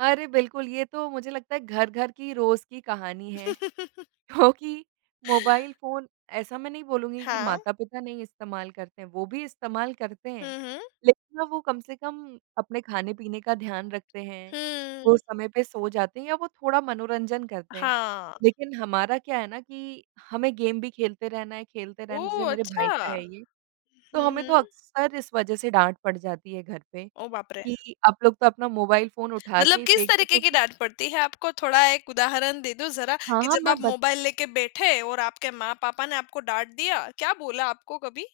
अरे बिल्कुल, ये तो मुझे लगता है घर-घर की रोज़ की कहानी है। क्योंकि मोबाइल फ़ोन ऐसा मैं नहीं बोलूँगी कि हाँ। माता-पिता नहीं इस्तेमाल करते हैं वो भी इस्तेमाल करते हैं। हुँ, हुँ। लेकिन ना वो कम से कम अपने खाने-पीने का ध्यान रखते हैं, वो हम्म। समय पे सो जाते हैं या वो थोड़ा मनोरंजन करते हैं। हाँ। लेकिन हमारा क्या है ना कि हमें गेम भी खेलते रहना है, खेलते रहने जैसे ओह, मेरे भाई अच्छा! का है ये, तो हुँ, हमें तो हुँ। अक्सर इस वजह से डाँट पड़ जाती है घर पे, ओह, बाप रे! कि आप लोग तो अपना मोबाइल फ़ोन उठा मतलब के किस फ़ेक दो तरीके तो की भी डाँट पड़ती है आपको? थोड़ा एक उदाहरण दे दो ज़रा, हाँ, कि हाँ, जब आप मैं बत मोबाइल लेके बैठे और आपके माँ-पापा ने आपको डाँट दिया, क्या बोला आपको कभी?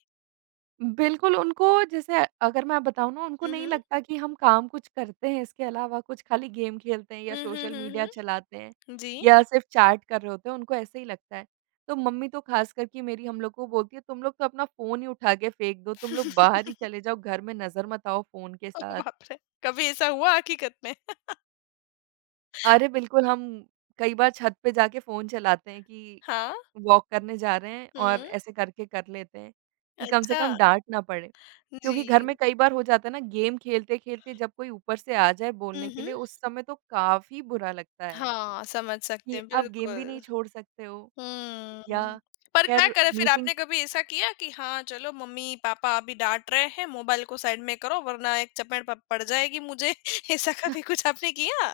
बिल्कुल उनको जैसे अगर मैं बताऊँ ना उनको हुँ, नहीं हुँ। लगता कि हम काम कुछ करते हैं इसके अलावा कुछ खाली गेम खेलते हैं या हुँ, हुँ, सोशल मीडिया हुँ, चलाते हैं, हुँ। जी। या सिर्फ चैट कर रहे होते हैं उनको ऐसे ही लगता है। तो मम्मी तो खास करके मेरी हम लोग को बोलती है तुम लोग तो अपना फ़ोन ही उठा के फेंक दो, तुम लोग बाहर ही चले जाओ घर में नज़र मत आओ फ़ोन के ओ साथ। बाप रे! कभी ऐसा हुआ हकीकत में? अरे! बिल्कुल हम कई बार छत पे जाके फ़ोन चलाते हैं कि हाँ। वॉक करने जा रहे हैं, और हुँ। ऐसे करके कर लेते हैं, कि कम से कम अच्छा। डाँट ना पड़े। क्योंकि घर जी। में कई बार हो जाता है ना गेम खेलते-खेलते जब कोई ऊपर से आ जाए हुँ, बोलने के हुँ। लिए उस समय तो काफ़ी बुरा लगता है। हाँ, समझ सकते कि हैं, आप गेम भी नहीं बिल्कुल। छोड़ सकते हो, या हम्म, पर क्या खैर करें फिर? मीटिंग आपने कभी ऐसा किया कि हाँ, चलो मम्मी-पापा अभी डाँट रहे हैं मोबाइल को साइड में करो वरना एक चपेट प पड़ जाएगी मुझे, ऐसा ह कभी कुछ आपने किया?